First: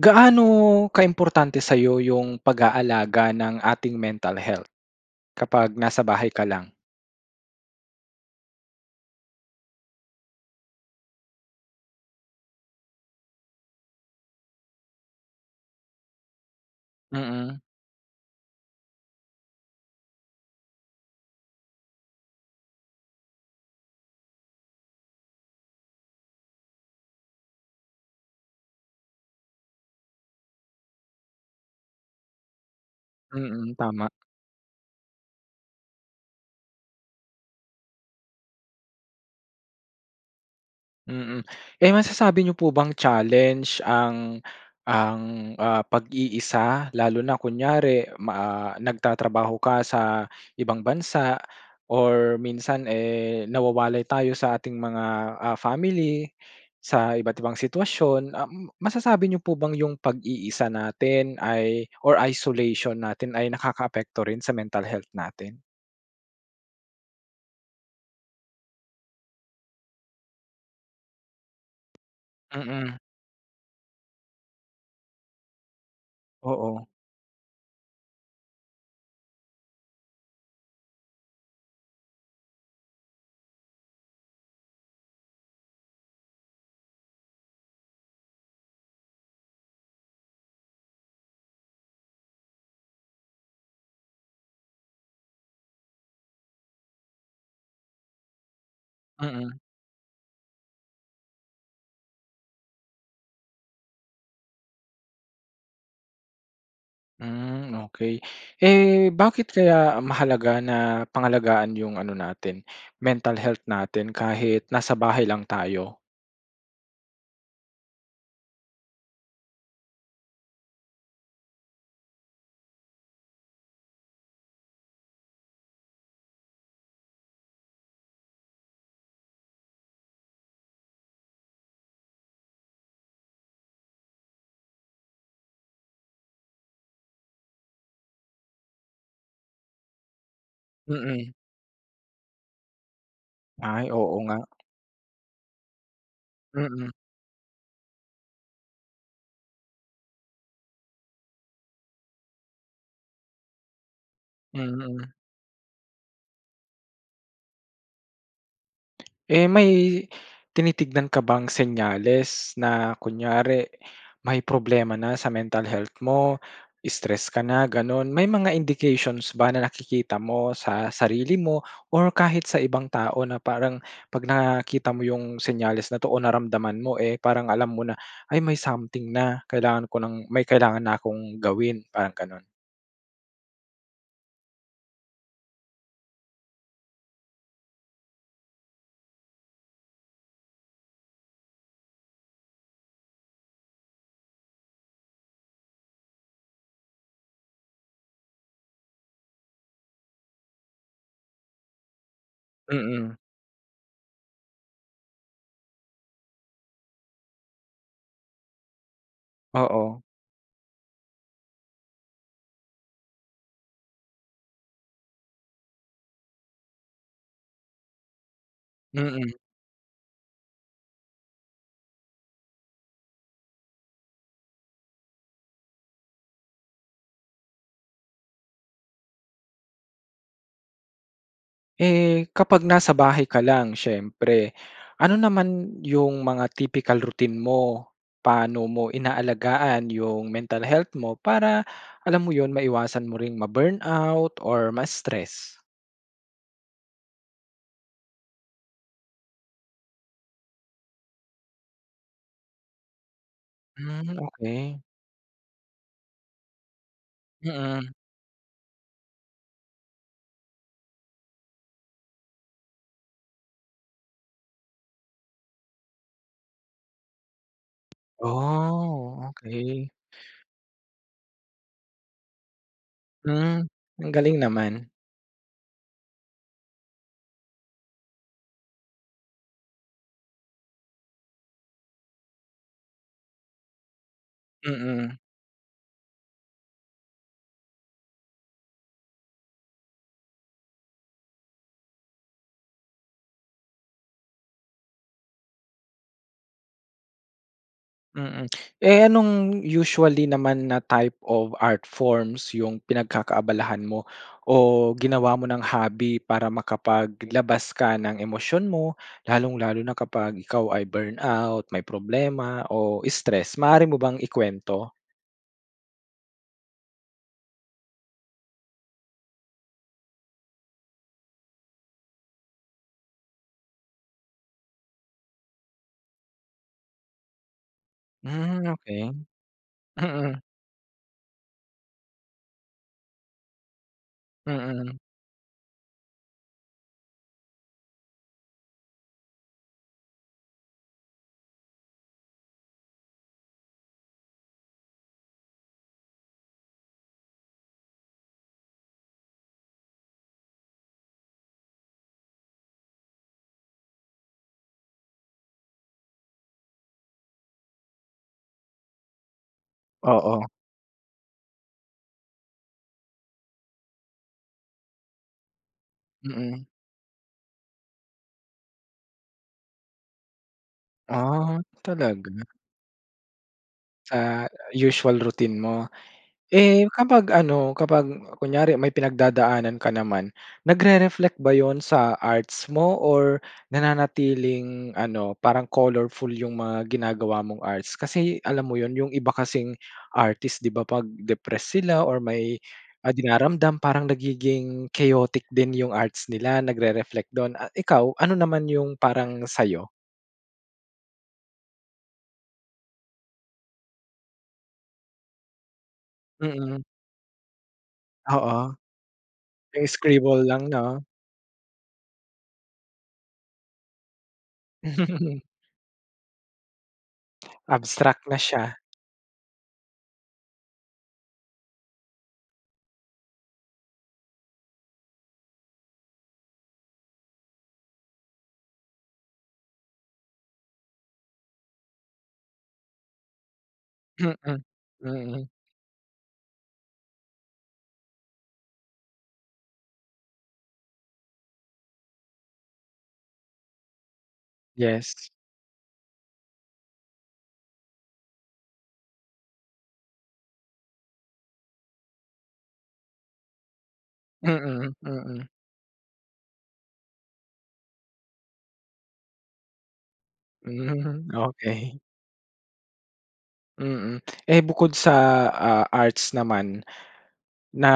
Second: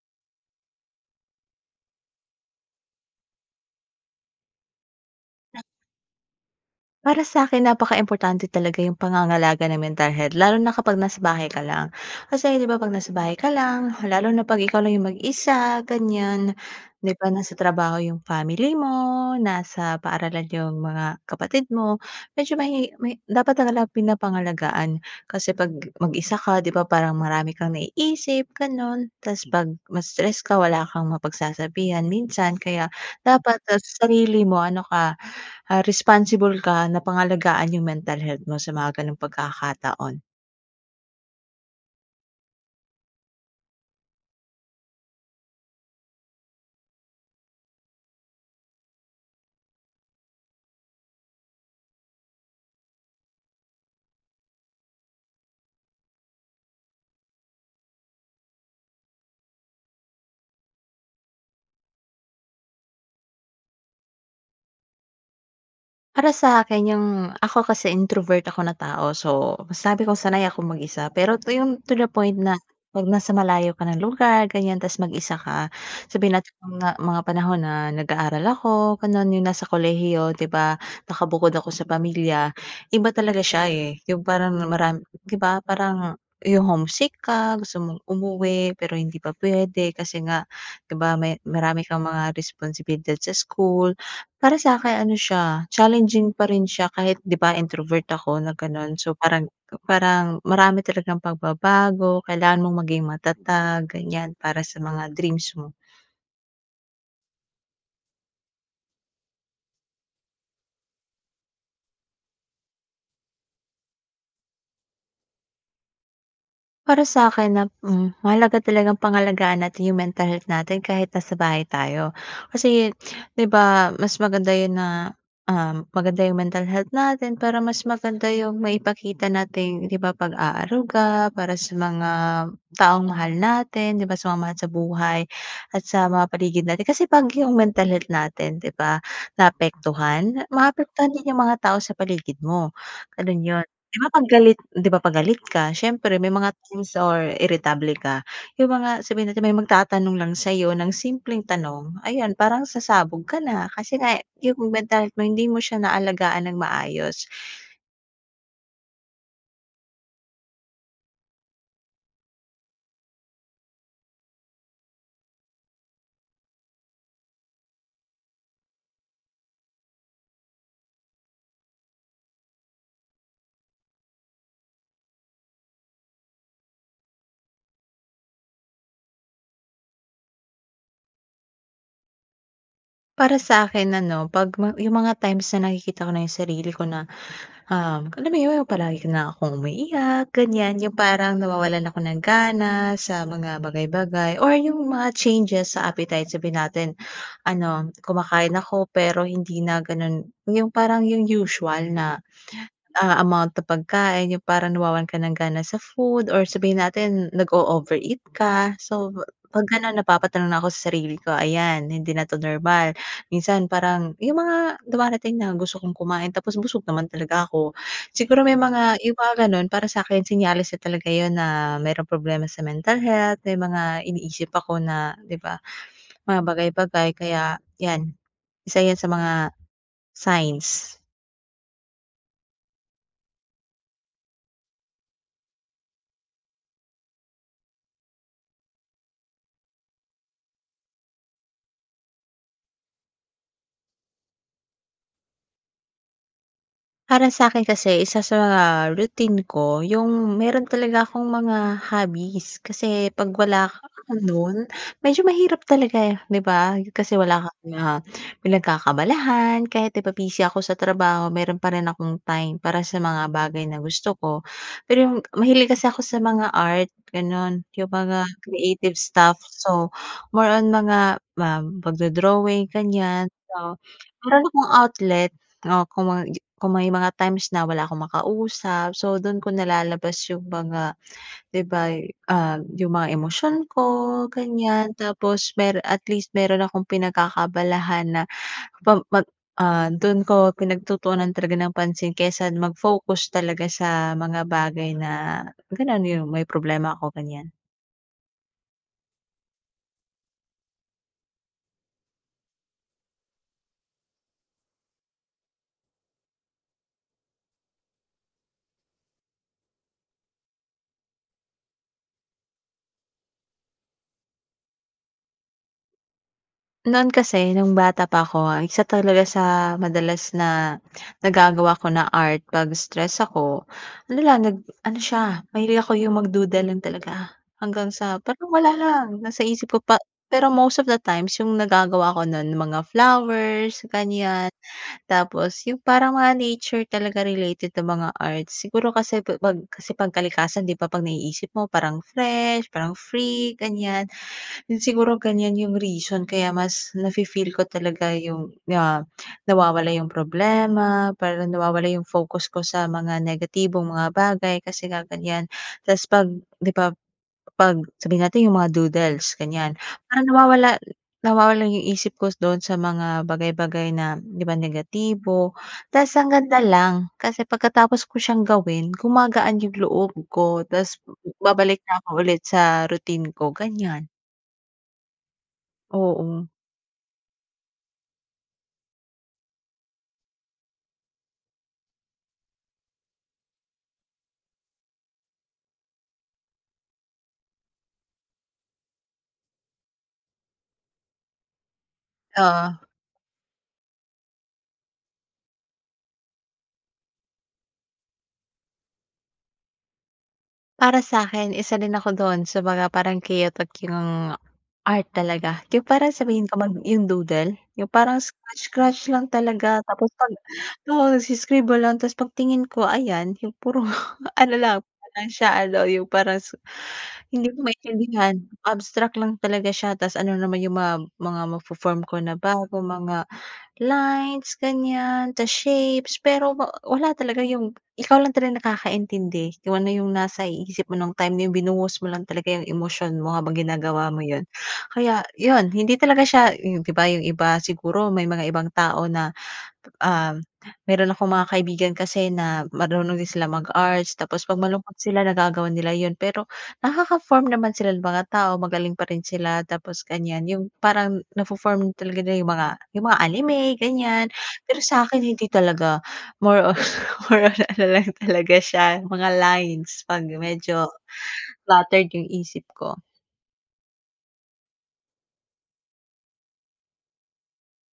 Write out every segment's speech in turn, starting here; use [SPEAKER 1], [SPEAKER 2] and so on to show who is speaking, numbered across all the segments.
[SPEAKER 1] Gaano ka-importante sayo yung pag-aalaga ng ating mental health? Kapag nasa bahay ka lang?
[SPEAKER 2] Para sa'kin napakaimportante talaga yung pangangalaga ng mental health lalo na kapag nasa bahay ka lang. Kasi 'di ba pag nasa bahay ka lang, lalo na 'pag ikaw lang yung mag-isa, ganyan. Di ba
[SPEAKER 1] Mm.
[SPEAKER 2] nasa trabaho yung family mo, nasa paaralan yung mga kapatid mo, medyo mahi may dapat talaga pinapangalagaan. Kasi 'pag mag-isa ka 'di ba? Parang marami kang naiisip ganun. Tapos 'pag ma-stress ka wala kang mapagsasabihan minsan kaya dapat
[SPEAKER 1] Mm
[SPEAKER 2] sa
[SPEAKER 1] tama.
[SPEAKER 2] sarili mo ano ka, ah, responsible ka na pangalagaan yung mental health mo sa mga ganong pagkakataon.
[SPEAKER 1] Mm. Eh masasabi niyo po bang challenge ang ang ah, pag-iisa lalo na kunyari ma ah, nagtatrabaho ka sa ibang bansa or minsan, eh, nawawalay tayo sa ating mga ah, family sa iba't ibang sitwasyon. Um masasabi niyo po bang yung pag-iisa natin ay or isolation natin ay nakaka-apekto rin sa mental health natin?
[SPEAKER 2] Para sa'kin yung ako kasi introvert ako na tao, so sabi ko, sanay akong mag-isa pero 'to yung to the point na
[SPEAKER 1] Mm.
[SPEAKER 2] 'pag nasa malayo ka na lugar, ganyan tapos mag-isa ka, sabihin natin na
[SPEAKER 1] Oo.
[SPEAKER 2] mga mga panahon na nag-aaral ako, gano'n, yung nasa kolehiyo, 'di ba nakabukod ako sa pamilya, iba talaga siya, eh. Yung parang maram 'di ba parang yung homesick ka, gusto mong umuwi pero hindi pa pwede kasi nga, 'di ba may marami kang mga responsibilidad sa school. Para sa'kin ano siya, challenging pa rin siya kahit 'di ba, introvert ako na gano'n, so parang
[SPEAKER 1] Mm.
[SPEAKER 2] parang marami talagang pagbabago. Kailangan mong maging matatag ganyan, para sa mga dreams mo.
[SPEAKER 1] Hmm, okey. Eh, bakit kaya mahalaga na pangalagaan yung ano natin, mental health natin kahit nasa bahay lang tayo?
[SPEAKER 2] Para sa'kin nap hmm, mahalaga talagang pangalagaan natin yung mental health natin kahit nasa bahay tayo kasi 'di ba, mas maganda yun na, uhm, maganda yung mental health natin para mas maganda yung maipakita nating 'di ba pag-aaruga para sa mga taong mahal natin 'di ba, sa mga mahal sa buhay, at sa mga paligid natin. Kasi 'pag yung mental health natin 'di ba, naapektuhan, maapektuhan din
[SPEAKER 1] Mm.
[SPEAKER 2] yung mga tao sa paligid mo, ganun yun.
[SPEAKER 1] Ay,
[SPEAKER 2] 'Di ba
[SPEAKER 1] oo
[SPEAKER 2] 'pag
[SPEAKER 1] nga.
[SPEAKER 2] galit 'di ba pag galit ka, siyempre may mga
[SPEAKER 1] Mm.
[SPEAKER 2] things or iritable ka, yung mga sabihin natin may magtatanong lang sa'yo ng simpleng tanong, ayun parang sasabog ka na kasi nga yung mental
[SPEAKER 1] Mhm.
[SPEAKER 2] health mo, hindi mo siya naalagaan ng maayos.
[SPEAKER 1] Eh, may tinitignan ka bang senyales na kunyari may problema na sa mental health mo? Stress ka na ganun? May mga indications ba na nakikita mo sa sarili mo? Or kahit sa ibang tao na parang pag nakita mo yung senyales na to o naramdaman mo, eh, parang alam mo na "Ay may something na. Kailangan ko ng may kailangan na akong gawin". Parang ganun?
[SPEAKER 2] Para sa akin ano pag mga yung mga times na nakikita ko na yung sarili ko na um alam yun yung palagi ka nalang akong umiiyak ganyan. Yung parang nawawalan ako ng gana sa mga bagay-bagay. Or yung mga changes sa appetite, sabihin natin ano kumakain ako pero hindi na ganun yung parang yung usual na
[SPEAKER 1] Mm.
[SPEAKER 2] ah, amount ng pagkain yung parang nawawalan ka ng gana sa food or sabihin natin nag-o-overeat ka. So pag ganun
[SPEAKER 1] Oo.
[SPEAKER 2] napapatanong na ako sa sarili ko. Ayan hindi na to normal, minsan parang yung mga dumarating na gusto kong kumain tapos busog naman talaga ako. Siguro may mga yung
[SPEAKER 1] Mm.
[SPEAKER 2] mga ganun, para sa'kin senyales na talaga yun na merong problema sa mental health, may mga iniisip ako na di ba mga bagay-bagay kaya yan isa yan sa mga signs.
[SPEAKER 1] Eh, kapag nasa bahay ka lang siyempre, ano naman 'yung mga typical routine mo? Pa'no mo inaalagaan 'yung mental health mo para, alam mo 'yun, maiwasan mo ring ma-burnout or ma-stress?
[SPEAKER 2] Para sa'kin kasi isa sa, ah, routine ko 'yung meron talaga akong mga hobbies, kasi 'pag wala ako
[SPEAKER 1] Hmm,
[SPEAKER 2] nun
[SPEAKER 1] okey.
[SPEAKER 2] medyo mahirap talaga, eh, 'di ba, kasi wala kang,
[SPEAKER 1] Mm.
[SPEAKER 2] ah, pinagkakaabalahan kahit, 'di ba, busy ako sa trabaho, meron pa rin akong time para sa mga bagay na gusto ko. Pero 'yung mahilig kasi ako sa mga art, gano'n 'yung mga creative
[SPEAKER 1] Oh,
[SPEAKER 2] stuff
[SPEAKER 1] okey.
[SPEAKER 2] so more on mga ma magdo-drawing, ganyan,
[SPEAKER 1] Hmm,
[SPEAKER 2] so
[SPEAKER 1] ang galing
[SPEAKER 2] meron akong
[SPEAKER 1] naman.
[SPEAKER 2] outlet, oh, kung ma kung may mga times na wala akong makausap, so dun ko nalalabas yung mga, 'di ba, ah, 'yung mga emosyon ko, ganyan,
[SPEAKER 1] Mm.
[SPEAKER 2] tapos mero at least meron akong pinagkakaabalahan na pa mag ah, dun ko pinagtutuunan talaga ng pansin kaysa mag-focus talaga sa mga bagay na ganun, 'yung may problema ako, ganyan.
[SPEAKER 1] Mm. Eh, anong usually naman na type of art forms yung pinagkakaabalahan mo o ginawa mo ng hobby para makapaglabas ka ng emosyon mo lalong-lalo na kapag ikaw ay burnout, may problema o stressed? Maaari mo bang ikwento?
[SPEAKER 2] Noon kasi, nung bata pa ako, isa talaga sa madalas na nagagawa ko na art 'pag stressed ako, ano lang, nag ano siya, mahilig ako yung mag-doodle lang talaga hanggang sa parang
[SPEAKER 1] Hmm,
[SPEAKER 2] wala
[SPEAKER 1] okey.
[SPEAKER 2] lang, nasa isip ko pa
[SPEAKER 1] Mm.
[SPEAKER 2] pero most of the times, yung nagagawa ko nun mga flowers, ganyan.
[SPEAKER 1] Mm.
[SPEAKER 2] Tapos yung parang mga nature talaga related na mga art. Siguro kasi pa 'pag kasi 'pag kalikasan, 'di ba 'pag naiisip mo parang fresh, parang free, ganyan. Yun siguro, ganyan yung reason kaya mas nafe-feel ko talaga yung, ah, nawawala yung problema, parang nawawala yung focus ko sa mga negatibong mga bagay, kasi nga ganyan. Tapos 'pag 'di ba 'pag, sabihin natin yung mga doodles, ganyan, parang
[SPEAKER 1] Oo.
[SPEAKER 2] nawawala nawawala yung isip ko dun sa mga bagay-bagay na 'di ba negatibo. Tapos ang ganda
[SPEAKER 1] Mm.
[SPEAKER 2] lang, kasi pagkatapos ko siyang gawin, gumagaan yung loob ko. Tapos
[SPEAKER 1] Ah,
[SPEAKER 2] babalik na ako ulit
[SPEAKER 1] talaga.
[SPEAKER 2] sa routine ko, ganyan.
[SPEAKER 1] Sa usual routine mo.
[SPEAKER 2] Oo.
[SPEAKER 1] Eh, kapag ano, kapag kunyari may pinagdadaanan ka naman, nagre-reflect ba yun sa arts mo or nananatiling ano, parang colorful yung mga ginagawa mong arts? Kasi, alam mo yun, yung iba kasing artist 'di ba 'pag depressed sila or may,
[SPEAKER 2] Oo.
[SPEAKER 1] ah, dinaramdam, parang nagiging chaotic din yung arts nila, nagre-reflect dun. Ah ikaw, ano naman yung parang sa'yo?
[SPEAKER 2] Para sa'kin isa din ako dun sa mga parang chaotic yung art talaga. Di ba yung parang sabihin kong mag
[SPEAKER 1] Mm.
[SPEAKER 2] yung doodle? Yung parang scratch
[SPEAKER 1] Oo.
[SPEAKER 2] scratch lang talaga.
[SPEAKER 1] Eh,
[SPEAKER 2] Tapos pag
[SPEAKER 1] scribble lang no?
[SPEAKER 2] oo nag-i scribble lang tas pag tingin ko ayan yung puro ano lang parang siya ano yung parang su hindi ko
[SPEAKER 1] Abstract na
[SPEAKER 2] maintindihan,
[SPEAKER 1] siya.
[SPEAKER 2] abstract lang talaga siya. Tas ano naman yung mga mga mafo-form ko na bago mga lines ganyan sa shapes. Pero wa wala talaga yung ikaw lang talaga nakakaintindi kung ano yung nasa i isip mo nung time na yung binuhos mo lang talaga yung emosyon mo habang ginagawa mo
[SPEAKER 1] Mm.
[SPEAKER 2] yun. Kaya
[SPEAKER 1] Mm.
[SPEAKER 2] yun hindi talaga siya yung di ba yung iba siguro may mga ibang tao na, ah, meron akong mga kaibigan kasi na marunong din silang mag-arts tapos pag malungkot sila
[SPEAKER 1] Yes.
[SPEAKER 2] nagagawa nila yun. Pero nakaka-form naman sila ng mga tao magaling pa rin sila tapos ganyan yung parang nafo-form talaga nila yung mga yung mga anime ganyan. Pero
[SPEAKER 1] Mm,
[SPEAKER 2] sa'kin hindi
[SPEAKER 1] mm.
[SPEAKER 2] talaga. More on more on ano lang talaga siya mga lines pag medyo
[SPEAKER 1] Hmm, okey.
[SPEAKER 2] bothered yung isip ko.
[SPEAKER 1] Mm. Eh bukod sa, ah, arts naman, na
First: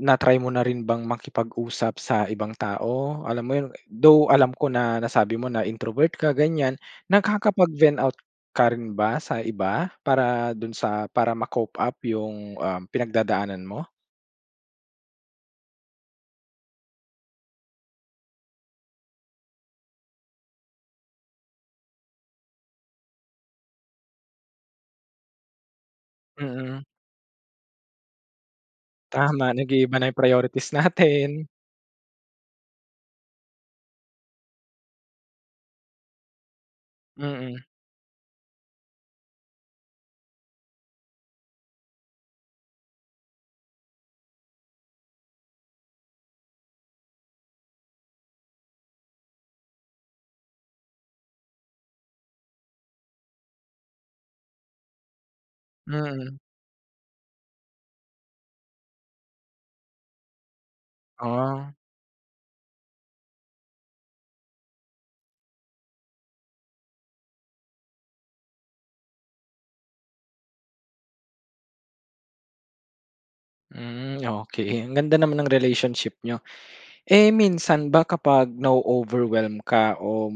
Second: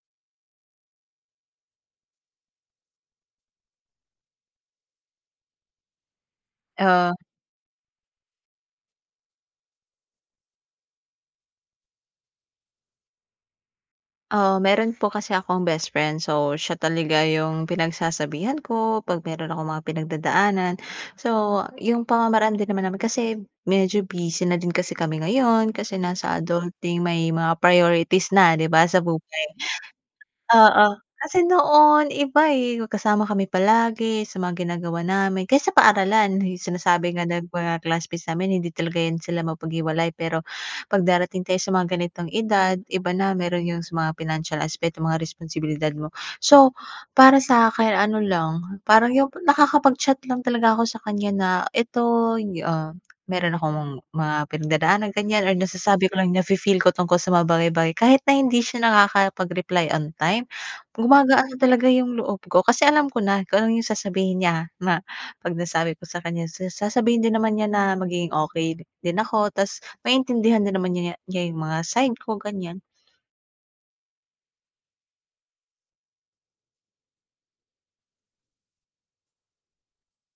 [SPEAKER 1] na-try mo na rin bang makipag-usap sa ibang tao? Alam mo yu though alam ko na nasabi mo na introvert ka ganyan,
[SPEAKER 2] Ah.
[SPEAKER 1] nagkakapag-vent out ka rin ba sa iba? Para dun sa para ma-cope up yung um pinagdadaanan mo?
[SPEAKER 2] Oo meron po kasi akong bestfriend. So siya talaga yung pinagsasabihan ko 'pag meron akong mga pinagdadaanan. So yung pamamaraan din naman namin kasi medyo busy na din kasi kami ngayon kasi nasa
[SPEAKER 1] Mm.
[SPEAKER 2] adulting, may mga priorities na di ba sa buhay.
[SPEAKER 1] Tama, nag-iiba na yung priorities
[SPEAKER 2] Oo
[SPEAKER 1] natin.
[SPEAKER 2] kasi noon iba eh, magkasama kami palagi sa mga ginagawa namin kahit sa paaralan, sinasabi nga ng
[SPEAKER 1] Mm.
[SPEAKER 2] mga classmates namin hindi talaga yan sila mapaghiwalay. Pero 'pag darating tayo sa mga ganitong edad, iba na. Meron yung sa mga pinansiyal aspeto, mga responsibilidad mo. So para sakin, ano lang parang yung nakakapag-chat lang talaga ako sakanya na eto ah, meron akong mga pinagdadaanan ganyan or nasasabi ko lang
[SPEAKER 1] Mm.
[SPEAKER 2] na-fe-feel ko tungkol sa mga bagay-bagay. Kahit na hindi siya nakakapag-reply on time. Gumagaan na
[SPEAKER 1] Ah.
[SPEAKER 2] talaga yung loob ko kasi alam ko na kung ano yung sasabihin niya na 'pag nasabi ko sakanya, sa sasabihin din naman niya na magiging okey din ako tapos maintindihan din naman niya niya yung mga side ko ganyan.
[SPEAKER 1] Hmm, okey. Ang ganda naman ng relationship n'yo. Eh, minsan ba, kapag na-o-overwhelm ka o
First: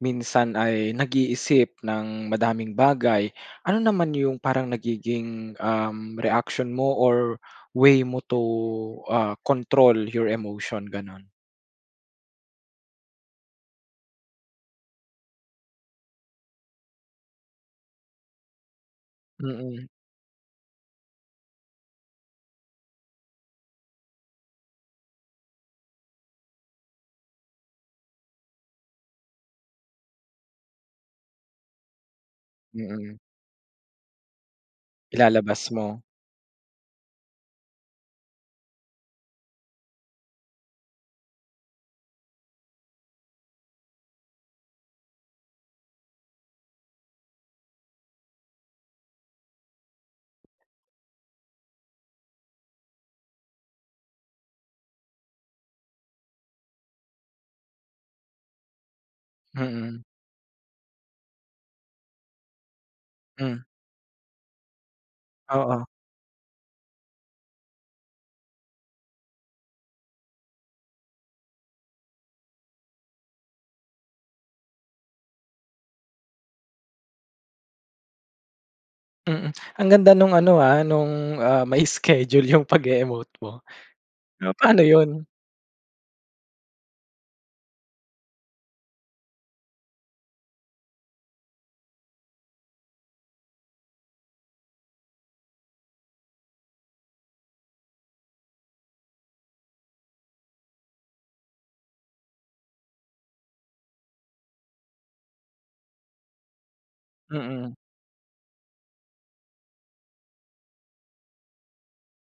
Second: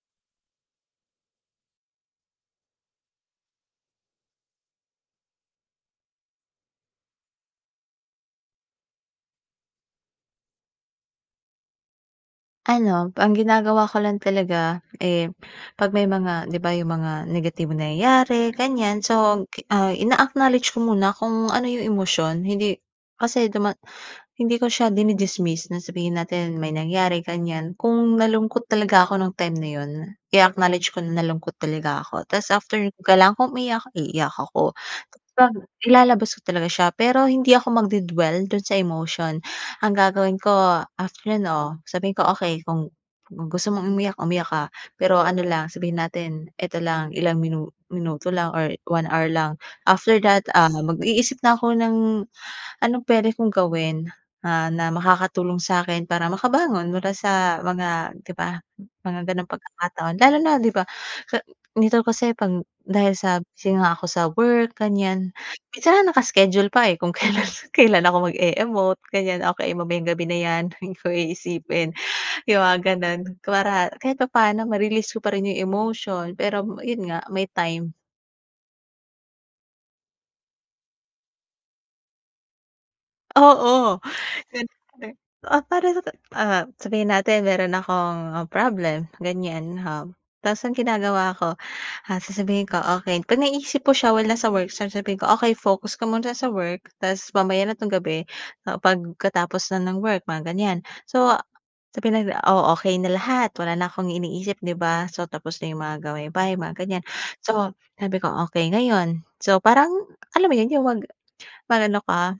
[SPEAKER 1] minsan ay nag-iisip ng madaming bagay, ano naman yung parang nagiging, uhm, reaction mo or way mo to, ah, control your emotion, ganun?
[SPEAKER 2] Ano, ang ginagawa ko lang talaga, eh, 'pag may mga 'di ba, yung mga negatibong nangyayari, ganyan. So, gi
[SPEAKER 1] Mm.
[SPEAKER 2] ah, ina-acknowledge ko muna kung ano yung emosyon, hindi kasi duma hindi ko siya dini-dismiss na sabihin natin may nangyari, ganyan. Kung nalungkot talaga ako nung time na 'yon, i-acknowledge ko na nalungkot talaga ako. Ta's after kung
[SPEAKER 1] Mm.
[SPEAKER 2] kailangan kong umiyak, iiyak ako. Kapag
[SPEAKER 1] Ilalabas mo.
[SPEAKER 2] ilalabas ko talaga siya, pero hindi ako magde-dwell dun sa emotion. Ang gagawin ko after, 'no, sabihin ko, okey kung kung gusto mong umiyak, umiyak ka. Pero ano lang, sabihin natin eto lang, ilang minu minuto lang or 1 hour lang, after that, ah, mag-iisip na ako ng anong pwede kong gawin, ah, na makakatulong sa'kin para makabangon mula sa mga di ba, mga gano'ng
[SPEAKER 1] Mm.
[SPEAKER 2] pagkakataon. Lalo na, di ba, ka nito kasi pang dahil sa
[SPEAKER 1] Hmm.
[SPEAKER 2] busy nga ako sa work, ganyan.
[SPEAKER 1] Oo.
[SPEAKER 2] Minsan naka-schedule pa, eh, kung kailan kailan ako mag-e-emote, ganyan, okey mamayang gabi na 'yan. Hindi ko iisipin. Yung mga gano'n. Para kahit papa'no ma-release ko pa rin yung emotion, pero yun nga, may time.
[SPEAKER 1] Mm. Ang ganda nung ano ah nung, ah, may schedule yung pag e-emote mo.
[SPEAKER 2] Oo,
[SPEAKER 1] So, paano yun?
[SPEAKER 2] ga oh, parang na ah, ah, sabihin natin meron akong problem, ganyan. Um, tas ang ginagawa ko ah, sasabihin ko, okey pag naiisip po siya while nasa work, sasabihin ko, okey focus ka muna sa work tas mamaya na tong gabi, ah, pagkatapos na ng work, mga ganyan. So, sabihin natin, oh, okey na lahat, wala na akong iniisip, di ba. So tapos na yung mga gawaing bahay, mga ganyan. So
[SPEAKER 1] Mm.
[SPEAKER 2] sabi ko, okey ngayon, so parang, alam mo yun? Yung mag mag-ano ka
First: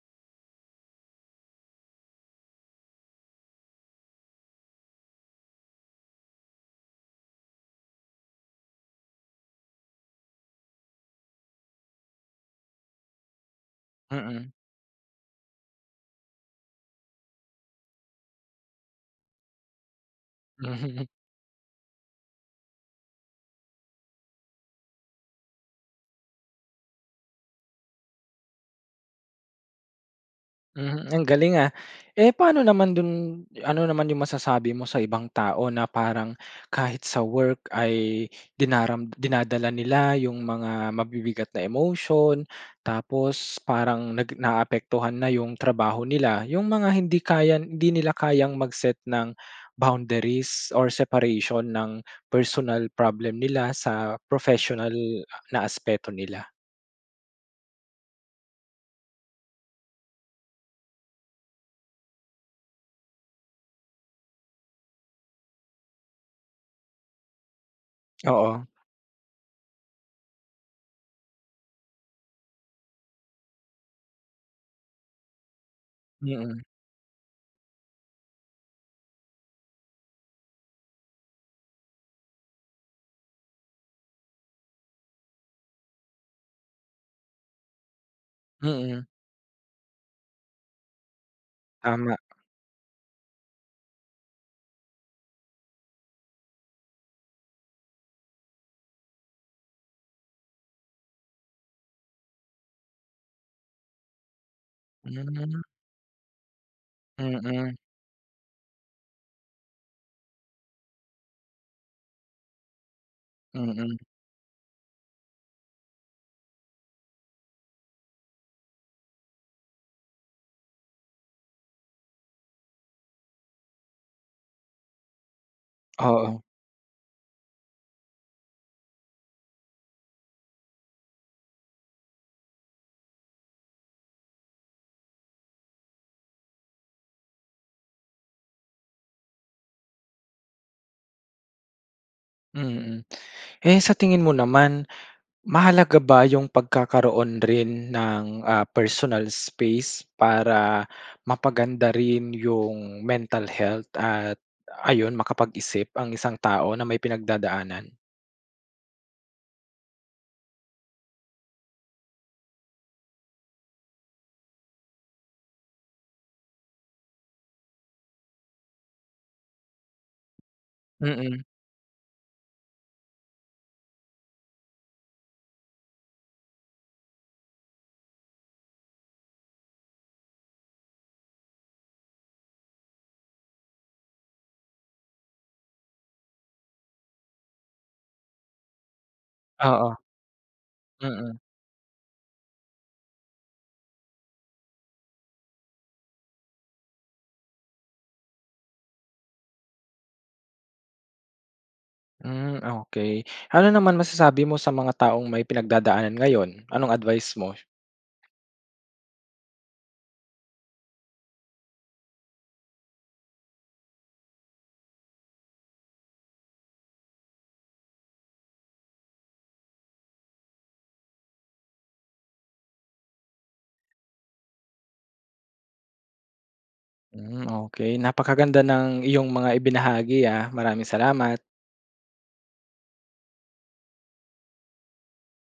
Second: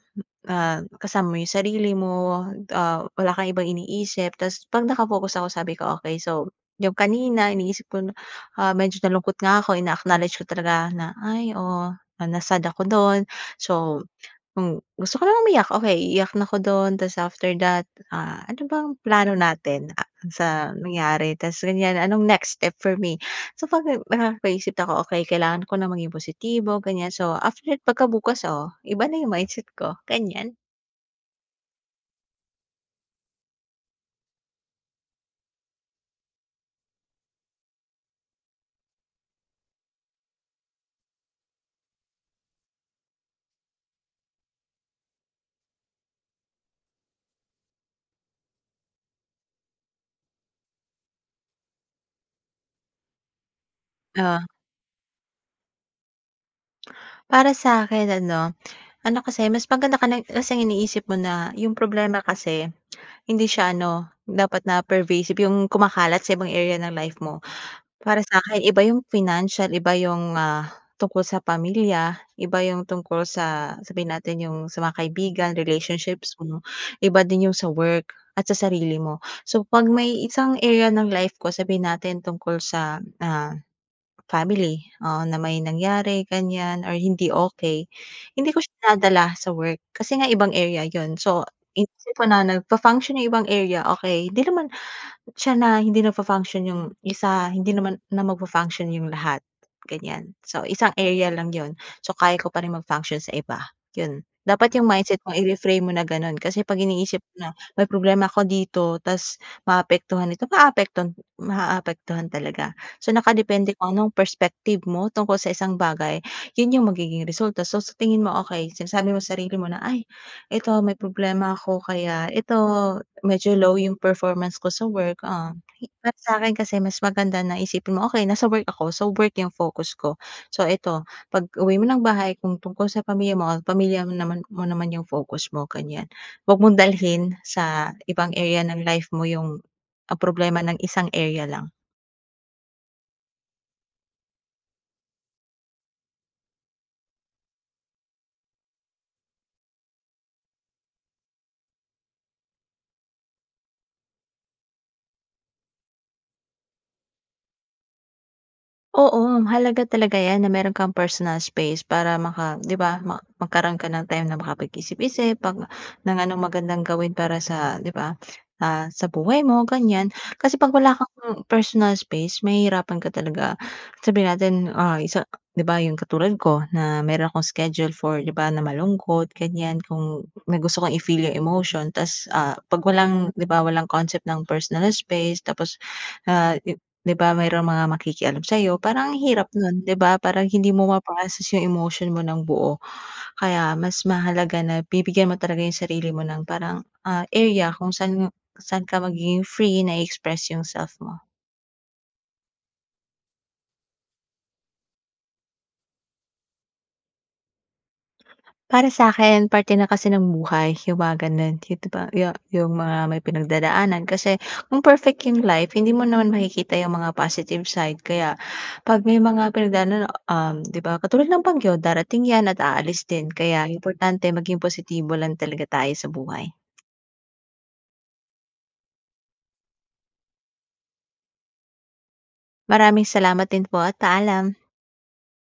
[SPEAKER 2] ah, kasama mo yung sarili mo, ah, wala kang ibang iniisip tas pag naka-focus ako sabi ko, okey so, yung kanina iniisip ko na, ah, medyo nalungkot nga ako ina acknowledge ko talaga na, ay oo na-sad ako dun. So,
[SPEAKER 1] Mm.
[SPEAKER 2] kung gusto ko na umiyak, okey, iiyak na ako dun tas after that, ah, ano bang plano natin? Ah, sa nangyari? Tas ganyan, anong next step for me? So, pag nakakapag-isip ako, okey kailangan ko nang maging positibo, ganyan, so after, pagkabukas, oh, iba na yung mindset ko, ganyan.
[SPEAKER 1] Mhm, ang galing, ah. Eh, paano naman dun ano naman yung masasabi mo sa ibang tao na parang kahit sa work ay dinaram dinadala nila yung mga mabibigat na emotion. Tapos parang nag na a-apektuhan na yung trabaho nila, yung mga hindi kayang hindi nila kayang mag-set ng bounderies or separation ng personal problem nila sa
[SPEAKER 2] Oh.
[SPEAKER 1] professional na aspeto nila?
[SPEAKER 2] Para sa akin ano, ano kasi, mas maganda ka na kasi ang iniisip mo na yung problema kasi hindi siya ano dapat na pervasive, yung kumakalat sa ibang area ng life mo. Para sa'kin
[SPEAKER 1] Oo.
[SPEAKER 2] iba yung financial, iba yung, ah, tungkol sa pamilya, iba yung tungkol sa, sabihin natin yung sa mga kaibigan, relationships mo,
[SPEAKER 1] Mm.
[SPEAKER 2] iba din yung sa work, at sa sarili mo. So, 'pag may isang area ng life ko, sabihin natin tungkol sa, ah, family, oo, na may nangyari ganyan or hindi okey, hindi ko siya
[SPEAKER 1] Mm.
[SPEAKER 2] dinadala sa work kasi nga ibang area yun. So,
[SPEAKER 1] Tama.
[SPEAKER 2] iniisip ko na nagfa-function yung ibang area, okey. 'Di naman siya na hindi nagfa-function yung isa hindi naman na magfa-function yung lahat, ganyan. So, isang area lang 'yon. So, kaya ko pa ring mag-function sa iba, yun. Dapat yung mindset mo
[SPEAKER 1] Mm.
[SPEAKER 2] ifi-frame mo na gano'n. Kasi 'pag iniisip mo na
[SPEAKER 1] Mm.
[SPEAKER 2] may problema ako dito ta's maaapektuhan ito, maaapektuhan maaapektuhan talaga. So, nakadepende kung
[SPEAKER 1] Mm.
[SPEAKER 2] anong perspective mo tungkol sa isang bagay, yun yung magiging resulta. So, sa tingin mo, okey, sinasabi mo sarili mo na, "Ay, ito may problema ako kaya ito medyo low yung performance ko sa work." Ah, para
[SPEAKER 1] Oo.
[SPEAKER 2] sa'kin kasi mas maganda na isipin mo, "Okey, nasa work ako, so, work yung focus ko." So, eto pag-uwi mo ng bahay kung tungkol sa pamilya mo o pamilya mo naman mo naman yung focus mo, ganyan. 'Wag mong dalhin sa ibang area ng life mo yung ang problema ng isang area lang.
[SPEAKER 1] Mm, hmm. Eh, sa tingin mo naman, mahalaga ba yung pagkakaroon rin ng, ah, personal space para mapaganda rin yung mental health at ayun makapag-isip ang isang tao na may pinagdadaanan?
[SPEAKER 2] Oo, mahalaga talaga 'yan na meron kang personal space, para maka di ba, ma magkaroon ka ng time na makapag isip-isip 'pag ng anong magandang gawin para sa di ba, ah, sa buhay mo, ganyan. Kasi 'pag wala kang
[SPEAKER 1] Mm.
[SPEAKER 2] personal space, mahihirapan ka talaga. Sabihin natin, ah, isa di ba, yung katulad ko na meron akong schedule for di ba na malungkot, ganyan. Kung na gusto kang i-feel yung emotion ta's, ah, 'pag walang di ba, walang concept ng personal space tapos, ah, i di ba, mayro'ng mga makikialam sa'yo parang ang hirap nun, di
[SPEAKER 1] Oo.
[SPEAKER 2] ba? Parang hindi mo
[SPEAKER 1] Mm.
[SPEAKER 2] ma-process yung emotion mo ng buo, kaya mas mahalaga na bibigyan mo talaga yung sarili mo ng parang, ah, area kung saan saan ka magiging free, na i-express yung self mo.
[SPEAKER 1] Hm, okey. Ano naman masasabi mo sa mga taong may pinagdadaanan ngayon, anong advice mo?
[SPEAKER 2] Para sa'kin parte na kasi ng buhay yung mga ganun, yun, di ba, yung yung mga may pinagdadaanan. Kasi kung perfect yung life, hindi mo naman makikita yung mga positive side. Kaya 'pag may mga pinagdaanan, uhm, di ba katulad ng bagyo, darating 'yan at aalis din. Kaya importante maging positibo lang talaga tayo sa buhay.
[SPEAKER 1] Hmm, okey. Napakaganda ng iyong mga ibinahagi, ah, maraming salamat!
[SPEAKER 2] Maraming salamat din po at paalam.